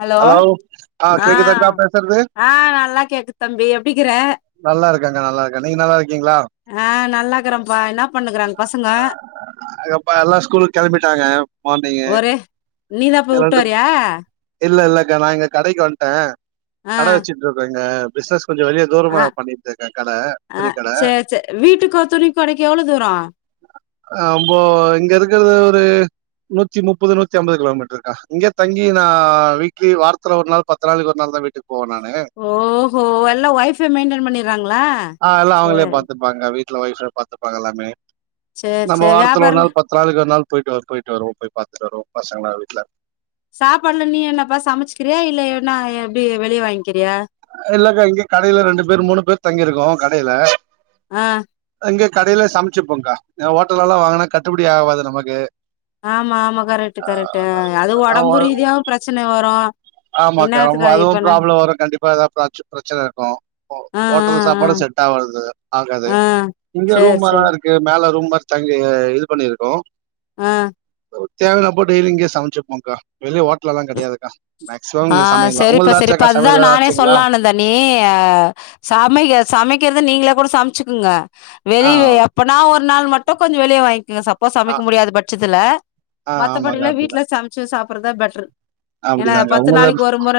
Hello ஆ கேக்குதாக்கா பேசுறது ஆ நல்லா கேக்குது தம்பி எப்டி இக்குற நல்லா இருக்கேங்க நல்லா இருக்கே நீங்க நல்லா இருக்கீங்களா ஆ நல்லாக்கறேன்ப்பா என்ன பண்ணுக்குறாங்க பசங்க ஆ எப்பா எல்லா ஸ்கூல் கெளம்பிட்டாங்க மார்னிங்கே ஒரே நீதா போய் ஏ வுட்டு ரெண்டு வரியா இல்ல இல்லக் கா நா இங்க கடைக்கு வந்ட்டே ஆ கடை வச்சுட்டு இருக்கேங்க பிசினஸ் கொஞ்சோ வெளியே தூரமா ஆ பண்ணிட்டு இருக்கே கடை ஆ துணி கடை சேர் சேர் வீட்டுக்கோ துணி கடைக்கோ எவ்ளோ தூரோ அ போ இங்க இருக்கறது ஒரு நூத்தி முப்பது நூத்தி அம்பது கிலோமீட்டர் கா இங்க தங்கி நா நா வீக்லி வாரத்துல ஒரு நாள் பத்து நாளைக்கு ஒரு நாள் தா வீட்டுக்கு போவே நானு ஓஹோ எல்லா ஒய்ஃபே மெயின்டென் பண்ணிறாங்களா ஆ எல்லா அவுங்களே சேர் பாத்துப்பாங்க வீட்ல ஒய்ஃபே பாத்துப்பாங்க எல்லாமே சேர் நம்ம சேர் வாரத்துல ஒரு வியாபாரல நாள் பாத் வாரத்துக்கு ஒரு நாள் போயிட்டு போய்ட்டு வருவோ போய் பாத்துட்டு வருவோ பசங்கள வீட்ல சாப்பாடுல நீ என்னப்பா சமைச்சுக்கிறியா இல்ல ஏனா எப்டி வெளியே வாங்கிறியா இல்லக்கா இங்க கடைல ரெண்டு பேர் மூணு பேர் தங்கியிருக்கோ கடைல ஆ இங்கே கடையிலே சமைச்சுப்போங்கா ஹோட்டலலா வாங்குனா கட்டுபடி ஆவாது நமக்கு ஆமா ஆமா கரெக்ட்டு கரெக்ட்டு அதுவு ஒடம்பு ரீதியாவு பிரச்சன வரு ஆமா கா ரொம்ப என்னாத்துக்கு அது அதுவு இப்ப நா ப்ராப்ளம் வரும் கண்டிப்பா ஏதாது பிரச் பிரச்சனை இருக்கூ ஓ ஆ ஆ ஓட்டல் ஆ சாப்பாடு செட் ஆவாது ஆகாது ஆ இங்க சேர் ரூமல்லா சேர் இருக் கு மேல ரூம் மாரி தங்கி இது பண்ணிருக்கோ அ தேவைனா போட்டு இது இங்கேயே சமைச்சுப்போங்க்கா வெளிய ஓட்டலலா கெடையாதுக்கா மேக்சிமம் ஆ இந்த சமையலா உங்கள்து ஆச்சாக்கா சமையல்தா ஆச்சுங்களா த நீ அ சமைக்க சமைக்கிறது நீங்களே கூட சமைச்சுக்கங்க ஆ வெளிய எப் ப்ப நா ஒரு நாள் மட்டு கொஞ்சொ வெளியே வாங்கிக்கங்க சப்போஸ் ஆ சமைக்க முடியாத பட்சத்துல ஆ மத்தபடி ஆமாக்கா எல்லா வீட்ல சமைச்சு சாப்பிடறதா பெட்ரு ஏன்னா அப்டிதாங்கா உ பத்து நாளைக்கு ஒரு முற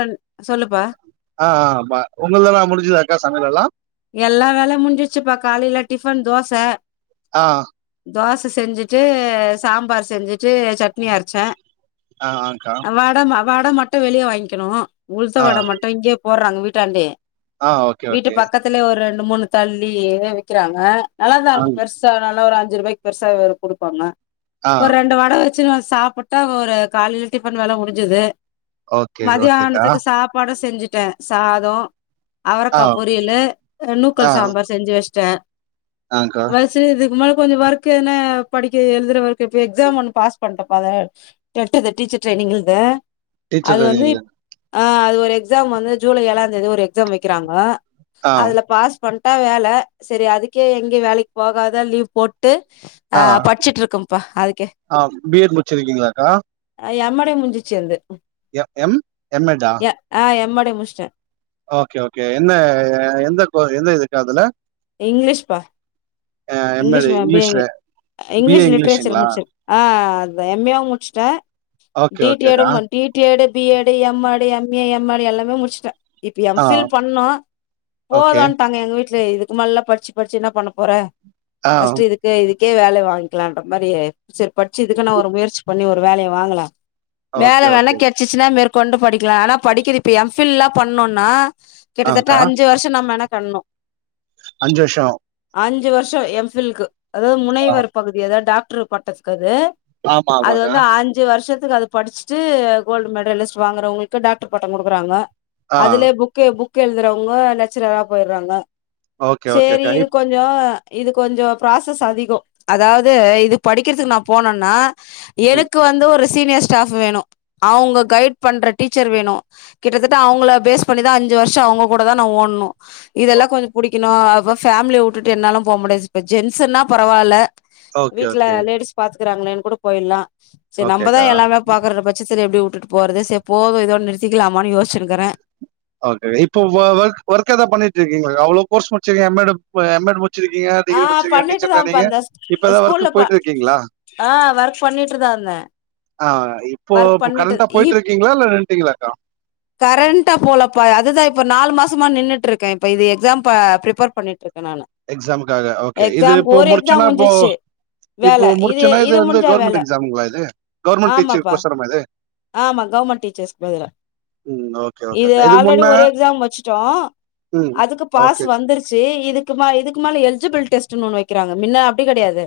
சொல்லுப்பா ஆ ஆ வ உங்கள்தல்லா முடிஞ்சுதாக்கா சமையலல்லா எல்லா வேல முடிஞ்சிச்சுப்பா காலையில டிஃபன் தோச ஆ தோச செஞ்சிட்டு சாம்பார் செஞ்சிட்டு சட்னி அரச்சே ஆ ஆன்கா வட ம வட மட்டு வெளியே வாங்க்கிணு உளுத்த ஆ வட மட்டு இங்கேயே போட்றாங்க வீட்டாண்டயே ஆ ஓகே வீட்டு ஓகே பக்கத்துலயே ஒரு ரெண்டு மூணு தள்ளி ஏ விக்கிறாங்க நல்லா ஆ தாருக்கு பெருஸ் ஸா நல்லா ஒரு அஞ்சு ரூபாய்கு பெருசாவே குடுப்பாங்க ஆ ஒரு ரெண்டு வட சின சாப்புட்டா ஒரு காலைல டிஃபன் வேல முடிஞ்சுது ஓக் மதியானத்துக்கு சாப்பாடு செஞ்சுட்டே சாதொ ஆ அவரக்கா பொரியலு நூக்கல் சாம்பார் செஞ்சு வச்ட்டே ஆங்கா சரி இதுக்கு மேல கொஞ்சோ ஒர்க்கு என்ன படிக்க எழுதுற ஒர்க்கு இப்ப எக்ஸாம் ஒண்ணு பாஸ் பண்டப்பா அத டெட் இது டீச்சர் ட்ரைனிங்கிது டீச்சர் அது வந்துப் ட்ரைனிங். ஆ அது ஒரு எக்ஸாம் வந்து ஜுலை ஏழாந்தேதி ஒரு எக்ஸாம் வைக்கிறாங்க ஆ அதுல பாஸ் பண்ட்டா வேல செரி அதுக்கே எங்கயு வேலைக் போகாத லீவ் போட்டு ஆ பட்ச்சிட்ருக்கம்ப்பா அதுக்கே ஆ பி எட் முடிச்சிருக்கீங்களாக்கா ஆ எம்மடே முட்ஞ்சிச்சி அது எம் எம் எஃட்டா ஆ எம் மடே முடிச்டே ஓகே ஓகே என்ன எந்த கோ எந்த இது கா அதுல இங்கிலீஷ்ப்பா எம் எடு இங்கிலீஷ் மே அப்டியே இங்கிலீஷ்ல பி ஏ இங்கிலீஷ் லிட்ரேச்சர் இங்கிலீஷுங்களா முடிச்சிர்க் ஆ அதா எம் ஏவும் முடிச்சுட்டே ஓகே டி டி ஓகேக்கா எட்டும் வந் D T Ed B Ed M Ed M A M Ed எல்லாமே முடிச்சுட்டே இப்ப எம் ஆ ஃபில் பண்ணனு ஓகே போதுன்ட்டாங்க எங்க வீட்ல இதுக் சும்மா எல்லா படிச்சு படிச்சு என்ன பண்ண போறே ஆ பஸ்ட்டு இதுக்கு இதுக்கே வேலை வாங்கிக்கலான்ற மாரி செரி பட்ச்சு இதுக்குனா ஒரு முயற்சி பண்ணி ஒரு ஒரு வேலைய வாங்கலா வேல ஓகே வேன்னா ஓகே கேட் ச்சுனா மேற்கொண்டு படிக்கலா ஆனா படிக்கிது இப்ப எம் ஃபில்லா பண்ணோனா கிட்டத்தட்ட ஆங்க்கா அஞ்சு வர்ஷோ நா மெனக்கெட்னு அஞ்சு வர்ஷோ அஞ்சு வர்ஷோ எம் ஃபில்க்கு அதாவது ஆ முனைவர் பகுதி அதாவது டாக்ட்ரு பட்டத்துக்கு அது ஆமா அது ஆமாக்கா வந்து அஞ்சு வர்ஷத்துக்கு அது படிச்சுட்டு கோல்டு மெடலிஸ்ட் வாங்குறவங்களுக்கு டாக்ட்ரு பட்டோ குடுக்குறாங்க ஆ அதுலே புக் கு புக் எழுதுறவுங்க லெக்சரரா போயிர்றாங்க ஓகே சேரி ஓகேக்கா இது இப் கொஞ்சோ இது கொஞ்சோ ப்ராசஸ் அதிகோ அதாவது இது படிக்கிறதுக்கு நா போனுன்னா ம் எனக்கு வந்து ஒரு சீனியர் ஸ்டாப் வேணு அவுங்க கைட் பண்ற டீச்சர் வேணு கிட்டத்தட்ட அவுங்கள ஃபேஸ் பண்ணிதா அஞ்சு வர்ஷோ அவுங்க கூடதா நா ஓட்ணு ஓ இதெல்லா கொஞ்சோ புடிக்கணு அப்ப ஃபேமிலிய வுட்டுட்டு என்னாலு‌ போ முடியாது இப்ப ஜென்ட்ஸூனா பரவால்ல ஓகே வீட்ல ஓகே லேடிஸ் பாத்துக்குறாங்களேன்னு கூட போய்ர்லா செரி நம்பதா ஓகேக்கா எல்லாமே பாக்க இருக்குற பட்சத்துல எப்டி வுட்டுட்டு போறது செரி போது இதோட நிறுத்திக்கலாமானு யோசிச்சுனுக்குறே ஓகே இப்ப ஒ ஒர்க் ஒர்க் எதா பண்ணிட்ருக்கீங்களாக்கா அவ்ளோ கோர்ஸ் முடிச்சிருக்கீங்க எம் எட் ப எம் எட் முடுச் முட்ச்சிருக்கீங்க ஆ டிகிரி முட்ச்சிருக்கீங்க டீச்சர் பண்ணிட்டுதான்ப்பா ட்ரைனிங்கு இருந்த இப்பதா ஸ்கூல்ல ஒர்க்கு பா போயிட்டு இருக்கீங்ளா ஆ ஒர்க் பண்ணிட்டுதா இருந்தே ஆ இப்போ இப்ப கரண்ட்டா இப் போயிட்ருக்கீங்களா இல்ல நின்ட்டீங்களாக்கா கரண்ட்டா போலப்பா அதுதா இப்ப நாலு மாசமா நின்னுட்டுருக்கே இப்ப இது எக்ஸாம் பா ப்ரிப்பேர் பண்ணிட்ருக்கே நானு எக்ஸாமுக்காக. ஓகே. இது எக்ஸாம் இப்போ ஒரு எக்ஸாம் முடிச்சோன்னா இப்போ முடுஞ்சிச்சு வேல இப்போ இது முடிச்சோன்னா இது வந்து முடிஞ்சா வேல கவர்மெண்ட் எக்ஸாமுங்களா இது? கவர்மெண்ட் ஆமாப் டீச்சர் பா கோசரமா இது? ஆமா கவுர்மெண்ட் டீச்சர்ஸ்க்கு பதுலா ம். ஓகே, இது ஓகேக்கா. இதுக்கு ஆல்ரெடி முன்ன ஒரு எக்ஸாம் முட்ச்சுட்டோ ம். அதுக்கு பாஸ் ஓகே. வந் ந்துருச்சு இதுக்குமா இதுக்கு மேல எலிஜிபில் டெஸ்ட்டுனு ஒண்ணு வெக்கிறாங்க மின்ன அப்டி கெடையாது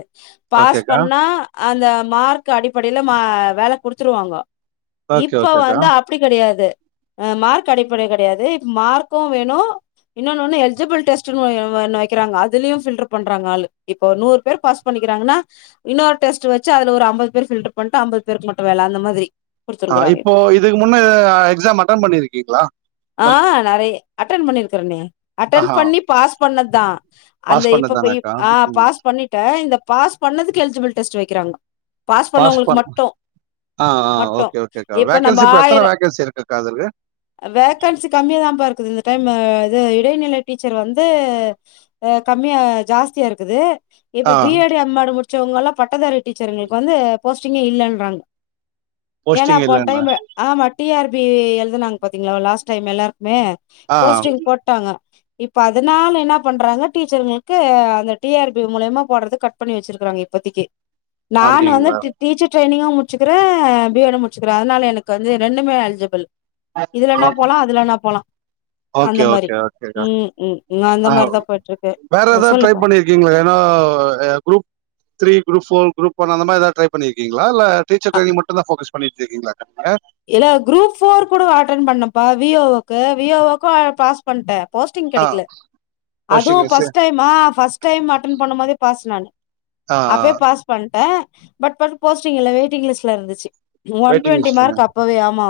பாஸ் ஓகேக்கா. பண்ணா அந்த மார்க் அடிப்படையில மா வேல குடுத்துருவாங்கோ ஓகே, இப்ப ஓகேக்கா. வந்து அப்டி கெடையாது அ மார்க் அடிப்படை கெடையாது இப்ப மார்க்கு வேணு இன்னோனு ஒண்ணு எல்ஜிபுல் டெஸ்ட்டுனு ஒண்ணு வெக்கிறாங்க அதுலயு ஃபில்ட்ரு பண்றாங்க ஆளு இப்போ நூறு பேரு பாஸ் பண்ணிக்கிறாங்கனா இன்னொரு டெஸ்ட் வச்சு அதுல ஒரு அம்பது பேர் ஃபில்ட்ரு பண்ட்டு அம்பது பேருக்கு மட்டு வேல அந்த மாதிரி ஆ குடுத்துருக்குறாங்க இப்போ இதுக்கு முன்ன அ எக்ஸாம் அட்டன் பண்ணிருக்கீங்களா ஆ நெறைய அட்டன் பண்ணிருக்குறனே அட்டன் ஆஹா. பண்ணி பாஸ் பண்ணது தா அந்த பாஸ் பண்ணது இப்ப போயி இப் தானாக்கா? ஆ ம். பாஸ் பண்ணிட் ட்டே இந்த பாஸ் பண்ணதுக்கு எலிஜிபுல் டெஸ்ட்டு வெக்கிறாங்க பாஸ் பண்ணவங்களுக்கு மட்டு ஆ ஆ மட்டு ஓகே ஓகேக்கா நம்ம வேக்கன்சி இப்ப ஆயிர எத்தன வேக்கன்சி இருக்குக்கா அதுக்கு வேக்கன்சி கம்மியாதா பா இருக்குது இந்த டைம் இது இடைநிலை டீச்சர் வந்து அ கம்மியா ஜாஸ்தியா இருக்குது ஆ இப்ப பி ஏடு எம் ஏடு முடிச்சவங்கலா பட்டதாரி டீச்சருங்களுக்கு வந்து போஸ்டிங்கே இல்லன்றாங்க ஏனா போஸ்டிங் போன் இல்லன்னா? டைமு ஆமா டி ஆர் பி எழுதுனாங்க பாத்தீங்களா லாஸ்ட் டைம் எல்லாருக்குமே ஆ போஸ்ட்டிங் போட்டாங்க இப்ப அதுனால என்ன பண்றாங்க டீச்சருங்களுக்கு அந்த டி ஆர் பி மூலியமா போட்றது கட் ட் பண்ணி வச்சிருக்காங்க இப்பத்தைக்கி நான்னு வந்து அப்டிங்களா? டீச்சர் ட்ரைனிங் முட் ச்சுக்கிறே பி எட் டு முட்ச்சுக்கிறே அதனால எனக்கு வந்து ரெண்டுமே எலிஜெபிள் ஓ இதுலனா போலா இதுலனா போலா அந்த ஓகே, மாரி ஓகே, ஓகேக்கா. ம் ம் நா அந்த மாரிதா போய்ட்ருக்கே வேற ஏதாவது ட்ரை சொல்லுப்பா இவுங்கள வேனா ஆ group three group four group one அந்த மாரி எதாது ட்ரை பண்ணிருக்கீங்ளா இல்ல டீச்சர் ட்ரைனிங் மட்டுந்தா ஃபோக்கஸ் பண்ணிட்ருக்கீங்ளா [inaudible] இல்ல குரூப் ஃபோர் கூடவ அட்டன் பண்ணெப்பா வி ஏ ஓ க்கு வி ஏ ஓ க்கு பாஸ் பண்ட்டே போஸ்டிங் ஆ கெடைக்கல அதுவு போஸ்டிங் வச்சு ஃபஸ்ட் டைம் மா ஃபஸ்ட் டைம் அட்டன் பண்ணு போதே பாஸ் நானு ஆ, ஆ. அப்பயே பாஸ் பண்ட்டே பட் பட் போஸ்டிங் இல்ல வெயிட்டிங் லிஸ்ட்லருந்துச்சு ஒன் வெயிட்டிங் ட்வெண்டி லிஸ்ட்லயா? மார்க் அப் யாமா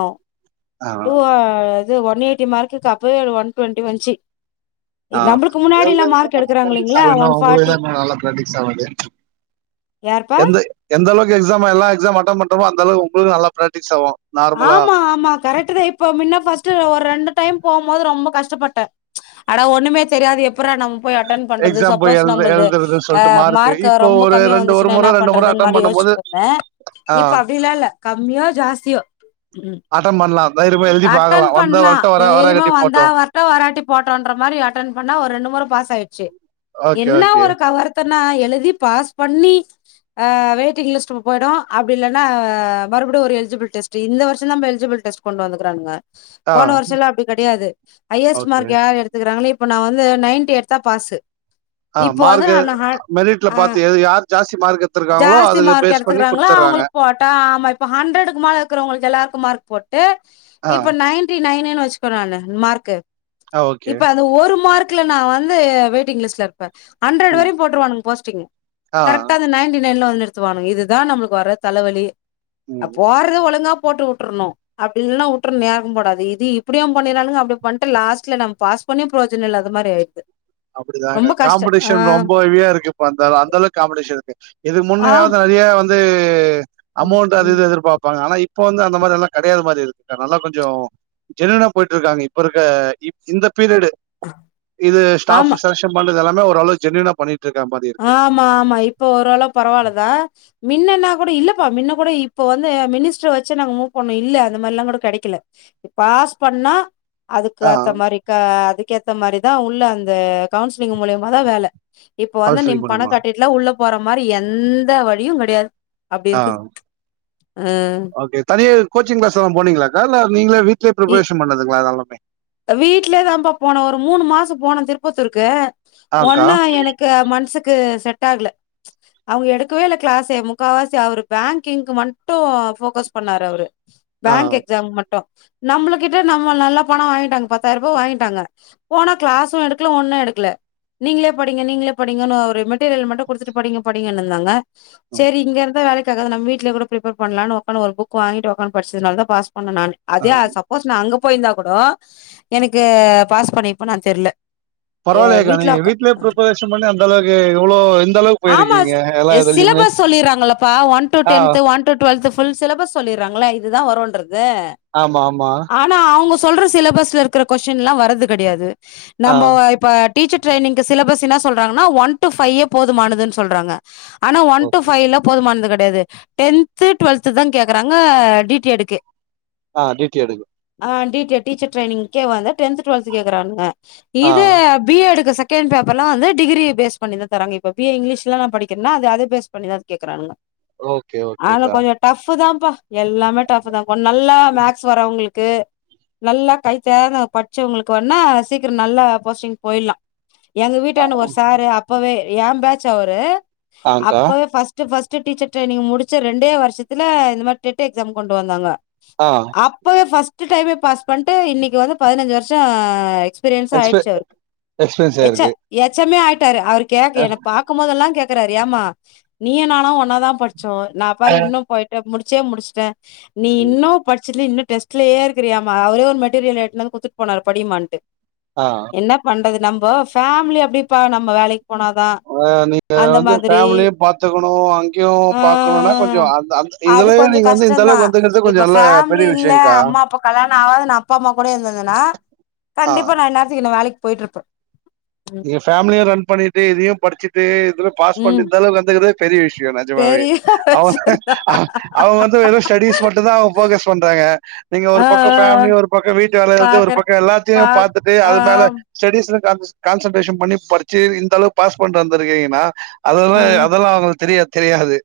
ஆ, டூ அது ஒன் எயிட்டி மார்க்குக்கு அப்பவே ஒன் ட்வெண்டி வன்ச்சு ஆ. நம்பளுக்கு எந்த முன்னாடில்லா மார்க் நல்லா எடுக்கறாங்க ப்ராக்டிஸ் இல்லங்களா ஆகும், இன்னும் ஒன் உங்களுக்கு ஃபாட்டி தான் இன்னும் நல்லா பிராக்டிஸ் ஆகுது. யாருப்பா எந்தளவுக்கு எக்ஸாம் எல்லா எக்ஸாம் அட்டன் பண்றோமோ அந்தளவுக்கு உங்களக்கு நல்லா பிராக்டிஸ் ஆகும் நார்மலா. ஆமா ஆமா கரெக்ட் தா இப்ப மின்ன பஸ்ட்டு ஒரு ரெண்டு டைம் போகும்போது ரொம்ப கஷ்டப்பட்டே அட ஒன்னுமே தெரியாது எப்புறா நம் போய் அட்டன் பண்றது எக்ஸாம் போய் சப்போஸ் எழுது நம்பள்து எழுதுறதுன்னு அ சொல்லிட்டு மார்க்கு மார்க் இப்போ ரொம்ப ஒரு கம்மியா ரெண்டு ஒரு வந்துச்சுன்னா முறை என்ன ரெண்டு முறை பண்றதுன் அட்டன் மாரி யோசிச்சி பண்ணும்போது ஆ ஆ இப்ப அப்படில்லா இல்ல கம்மியோ ஜாஸ்தியோ ம் அட்டன் பண்ணலா தைரியமா எழுதி பாக்கலா அட்டன் வந்தா பண்லா வரட்டு வரா தைரியமா வராகாட்டி வந்தா போட்டு வா வர்ட்டு வராட்டி போட்டுன்ற மாரி அட்டன் பண்ணா ஒரு ரெண்டு மொற பாஸ் ஆயிருச்சு ஓகே என்ன ஓகே ஒரு கவருத் த்தனா எழுதி பாஸ் பண்ணி ஆ வெயிட்டிங் லிஸ்ட் போயிடு அப்டி இல்லன்னா மறுபடியு ஒரு எலிஜிபில் டெஸ்ட் டு இந்த வருஷந்தா எல்ஜிபில் டெஸ்ட் கொண்டு வந்துறுக்கானுங்க ஆ போன வருஷல்லா அப்டி கெடையாது ஹையஸ்ட் ஓகே மார்க் யாரு எடுத் எத்துக்கறாங்களே இப்ப நா வந்து நைன்டி எடுத்தா பாஸு ஆ மார்க்கு மெரிட்ல ஆ பாத்து எது யார் ஜாஸ்தி மார்க் எட்த்துருக்காங்களோ ஜாஸ்தி அதுக்கு மார்க் பேஸ் பண்ணி எடுத்துக்கிறாங்களோ குடுத்துர்றாங்க அவங்களுக்கு போட்டா ஆமா இப்ப ஹண்ட்ரட்க்கு மேலருக்க உங்களுக்கு எல்லாருக்கு மார்க் போட்டு ஆ இப்ப நைன்டி நைனுனு வச்சுக்கோங்க நானு மார்க்கு ஆ ஓகே இப்ப அந்த ஒரு மார்க்குல நா வந்து வெயிட்டிங் லிஸ்ட்ல இரு ப்பே ஹன்ரட் ம் வர போட்றுவானுங்க போஸ்டிங் ஆ கரெக்டா அந்த நைன்டி நைன்ல வந்து நிறுத்துவானுங்க இதுதா நம்மளுக்கு வர்ற தலைவலி அ ம் போட்றத ஒழுங்கா போட்டு வுட்ரணு அப்டி இல்லன வுட்ரனு யாருக்கு போடாதிங்க இது இப்டியு பண்ணிரானுங்க அப்டி பண்ட்டு லாஸ்ட்ல நம்ம பாஸ் பண்ணியு பிரயோஜன இல்லாத மாரி ஆயிருது அப்டிதாங்க காம்பிடிஷன் ரொம்ப ஹெவியா இருக்கு இப்ப அந்த அந்த அளவு காம்புடிஷன் இருக்கு இதுக்கு ஆம் முன்னையாவது நிறையா வந்து ம் அமௌண்ட் அது ம் இது எதிர்பாப்பாங்க ஆனா இப் இப்ப வந்து அந்த மாதிரி எல்லா கெடையாத மாதிரி இருக்குங்க நல்லா கொஞ்சொ ஜென்னியூனா போயிட்டு இருக்காங்க இப்ப இருக்க இந்த பீரியடு இது ஆமா ஸ்டாஃப் செலக்ஷன் பண்றது எல்லாமே ஓரளவு ஜென்னியூனா பண்ணிட்டு இருக்க மாதிரி இருக்கு ஆமா ஆமா இப்ப ஓரளவு பரவால்லதா மின்னன்னா கூட இல்லப்பா மின்ன கூட இப்போ வந்து மினிஸ்டர் வச்சி நாங்க மூவ் பண்ணோ இல்ல அந்த மாரில்லா கூட கெடைக்கல பாஸ் பண்ணா அதுக்கு ஆ ஏத்த மாரி க அதுக்கேத்த மாரிதா உள்ள அந்த கவுன்சிலிங் மூலியமா தா வேல இப்ப வந்து நிம் கவுன்சிலிங் பணம் மூலியமா கட்டிட்டுலாம் உள்ள போற மாரி எந்த வழியும் கிடையாது ஆ ஓகே தனி கோச்சிங்கிளாஸ் எல்லாம் போனீங்கல்லாக்கா இல்ல நீங்களா வீட்லயே பிரிப்ரேஷன் பண்ணதுங்களா இதெல்லாமே வீட்லே தான்ப்பா போன ஒரு மூணு மாசம் போன திருப்பத்தூருக்கு ஆக்கா ஒன்னா எனக் கு மன்சுக்கு செட் ஆகல அவுங்க எடுக்கவே இல்ல கிளாஸே முக்காவாசி அவர் பேங்கிங்க்கு மட்டும் போக்கஸ் பண்ணாரு அவரு ஆ பேங்க் எக்ஸாம் மட்டும் நம்முளுகிட்ட நம்ம நல்லா பணம் வாங்கிட்டாங்க பத்தாயிரம் ரூபா வாங்கிட்டாங்க போனா கிளாசும் எடுக்கல ஒண்ணும் எடுக்கல நீங்களே படிங்க நீங்களே படிங்கன்னு ஒரு மெட்டீரியல் மட்டும் கொடுத்துட்டு படிங்க படிங்கன்னு இருந்தாங்க ம் சேரி இங்க இருந்தா வேலைக் லாம் நம் வீட்ல கூட பிப்பேர் பண்ணலான்னு உக்காந்த ஒரு புக் வாங்கிட்டு உக்காந்து படிச்சதுனாலதா பாஸ் பண்ண நானே ஆ அதே அது சப் சப்போஸ் நான் அங்க போயிருந்தா கூட எனக்கு பாஸ் பண்ணிருபேனானு தெர்ல எ பரவாயில்லக்கா வீட்ல நீங்க வீட்லயே பிரிப்பரேஷன் பண்ணி அந்த அளவுக்கு இவ்ளோ இந்த அளவு பேயிருக்கீங்க எல்ல இதுலையுமே சொல்லிடுறாங்களப்பா one to tenth one to twelfth full syllabus சொல்லிடுறாங்கள இதுதான் வரும்ன்றது ஆமாம்மா ஆனா அவுங்க சொல்ற சிலபஸ்ல இருக்கிற கொஸ்சின்ல்லா வர்றது கடையாது ஆ நம்ம இப்ப டீச்சர் ட்ரைனிங்க்கி சிலபஸ் என்னா சொல்றாங்கன்னா ஒன் டூ ஃபையே போதுமானதுனு சொல்றாங்க ஆனா ஒன் டு ஓகே ஃபைவ்லப் போதுமானது கடையாது டென்த்து டுவல்த்துதா கேக்குறாங்க டி டி யேட்க்கு ஆ டிட்டிஎடு ஆ டி டி எட் டீச்சர் ட்ரைனிங்கே வந்து டென்த் டுவல்த் கேக்குறானுங்க ஆ இது பிஎடுக்கு செகண்ட் பேப்பர்லா வந்து டிகிரிய பேஸ் பண்ணிதா தராங்க இப்ப பி ஏ இங்கிலீஷ்ல்லாம் நா படிக்கிறனா அது அது பேஸ் பண்ணிதா கேக்குறானுங்க ஓகே ஆனா ஓகேக்கா கொஞ்ச டஃப்தாப்பா எல்லாமே டஃப்தா கொஞ் நல்லா மேக்ஸ் வரவங்களுக் க்கு நல்லா கைதேர படிச்சவுங்களுக்கு வேனா சீக்கிரம் நல்ல போஸ்டிங் போய்லாம் எங்க வீட்டாண்ட ஒரு சாரு அப்பவே என் பேச்சு அவரு ஆங்க்கா அப்பவே ஃபஸ்ட் ட்டு ஃபஸ்ட்டு டீச்சர் ட்ரைனிங் முடிச்ச ரெண்டே வருஷத்துல இது மாறி டெட்டு எக்ஸாம் கொண்டு வந்தாங்க ஆ அப்பவே ஃபஸ்ட் டைமே பாஸ் பண்ட்டு இன்னிக்கி வந்து பதினஞ்சு வருஷம் எக்ஸ் பிரியன்சு எக்ஸ்ப ஆயிடுச்சு அவர்க்கு எக்ஸ்பீரியன்ஸ் எச்ச ஆயிருக்கு எச்சமே ஆயிட்டாரு அவுரு கேக அ என்ன பா பாக்கும் போதெல்லாம் கேக்குறாரு ஏம்மா நீயு நானு ஒன்னா தான் படிச்சோம் நான் பாரு இன்னும் போய் முடிச்சே முடிச்சிட்டேன் நீ ம் இன்னும் படிச்சிட்டு இன்னும் டெஸ்ட்லயே இருக்கிறியேம்மா அவரே ஒ மெட்டீரியல் எட்னு வந்து குத்துட்டு போனாரு படிமான்ட்டு ஆ என்ன பண்றது நம்ப ஃபேமிலியா அப்டிப்பா நம்ம வேலைக்கு போனாதான் நீங்க வந்து ஃபேமிலியும் பாத்துக்கணும் அங்கேயும் பாக்கணும்னா ஆ கொஞ்சோ அந்த அந்த அது இதுலயே கொஞ்சோ நீங்க வந்து இந்த கஷ்டம் அளவுக்கு தான் வந்துக்கறது கொஞ்சோ இப்ப நல்ல ஃபேமிலி பெரிய இல்ல விஷயங்க்கா அம்மாப்பா கல்யாணம் ஆகது நா அப்பா அம் ம்மாகூடயே இருந்துயிருந்தன்னா ஆ கண்டிப்பா நா இன்நேரத்துக்கு இன்னவேலைக்கி போய்ட்டு இருப்ப நீங்க ஃபேமிலியும் ரன் பண்ணிட்டு இதையும் படிச்சுட்டு இதுவே பாஸ் பண்ணிட்டு ம் இந்தளவு வந்துக்குது பெரிய விஷ்யம் நெஜமாவே பெரிய அவன் விஷயந்தா அ அவுங்க வந்து வெறு ஸ்டடிஸ் மட்டுந்தான் அவுங்க ஃபோக்கஸ் பண்றாங்க நீங்க ஒரு ஆ ஆ பக்கம் ஆ ஃபேமிலி ஒரு பக்கம் வீட் ட்டுவேலைய இருந்து ஒரு பாக்குறே பக்கம் பா எல்லாத்தையும் பாத்துட்டு ஆ அது மேல ஸ்டடிஸ்சும் கான்ஸ் கான்சன்ட்ரேஷன் பண்ணி படிச்சி இந்தளவுக்கு பாஸ் பண்ட்டு வந்திருக்கீங்கன்னா ஆ அதெல்லாம் அதெல்லாம் அவுங்களுக்கு தெரியா தெரியாது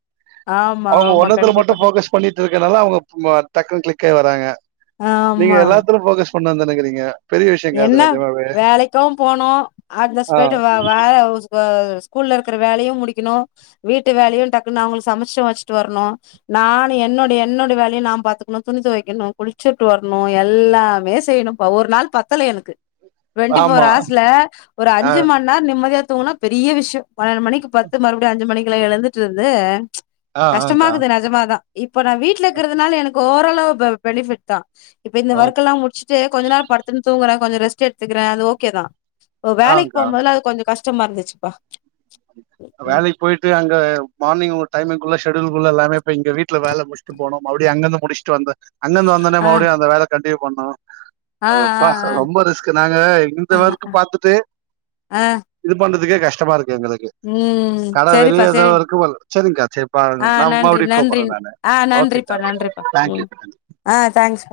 ஆமா அவுங்க ஆமா ஒண்ணுத்துல கண்டிப்பா மட்டும் கண் ஃபோக்கஸ் பண்ணிட்டு இருக்கனால அவுங்க டக்குனுக் கிளிக் ஆயி வராங்க நீங்க ஆமா எல்லாத்துலு ஃபோகஸ் பண்ணல தா நெனைக்கிறீங்க பெரிய விஷயங்க அது என்னா நெஜமாவே வேலக்கி போணு ஆ அட்தஸ்பைட் வ வ [unintelligible] ஸ்கூல்ல இருக்க வேலயு முடிக்கிணு வீட்டு வேலயு டக்குன்னு அவுங்களுக்கு சமச்சு வச்சுடு வர்ணு நானு என்னோடைய என்னோடைய வேலய நா பாத்துக்குணு துணி துவைக்கணு குளிச்சுட்டு வர்ணு எல்லாமே செய்யுணு ப்ப ஒரு நாள் பத் பத்தல எனக்கு டொன்டிஃபோர் ஆமா அர்ஸ்ல ஒரு ஆ அஞ்சு மண்நேர் நிம்மதியா தூங்குனா பெரிய விஷ்ய பன்னெண்டு மணிக்கு பத்து மறுபடியு அஞ்சு மணிக்குலா எழுந்துட்டு இருந்து ஆ ஆங்க்கா கஷ்டமாக்குது நெஜமாதா இப்ப நா வீட்டுல இக்கறதுனால எனக்கு ஓரளவு பெ பெனிபிட் தா இப்ப இந்த ஓ ஒர்க்கெல்லா முடிச்சு ட்டு கொஞ்சநாள் படுத்து தூங்கற கொஞ்ச ரெஸ்ட்டு எடுத்துக்குற அதுஓகே தா வேலக் போ ஆங்க்கா போதுலா அது கொஞ்ச கஷ்ட கஷ்டமா இருந்துச்சுப்பா ம். வேலக்கி போயிட்டு அங்க மார்னிங் ஒரு டைம்முக்குள்ள ஷெடியூல்க்குள்ள எல்லாமே இப்ப இங்க வீட்டுல வேல முடிஸ்ட்டு போனோ மறுபடி அங்கந்து முடிஸ்ட் டு வந்த அங்கந்து வந்தவுன்னே ஆ, மறுபடியு அந்த வேல கண்டின்யூ பண்ணு ஆ, அது ஆ, ஒப்பா ஆ, ரொம்ப ரிஸ்க்கு நாங்க இந்த ஆ, வர்க்கு பாத்துட்டு ஆ. இது பண்றதுக்கே கஷ்டமா இருக்கு எங்களுக்கு ம் கட செரிப்பா வெளிய ஏதோ செரி இருக்கு போல சரிங்க்கா சரிப்பா ஆ நா நன்றி மறுபடியு நன்றி கூப்பட்றே நானு ஆ நன்றி ப்பா ஓகேக்கா நன்றிப்பா ம் தேங்க்யூக்கா ஆ தேங்க்ஸ்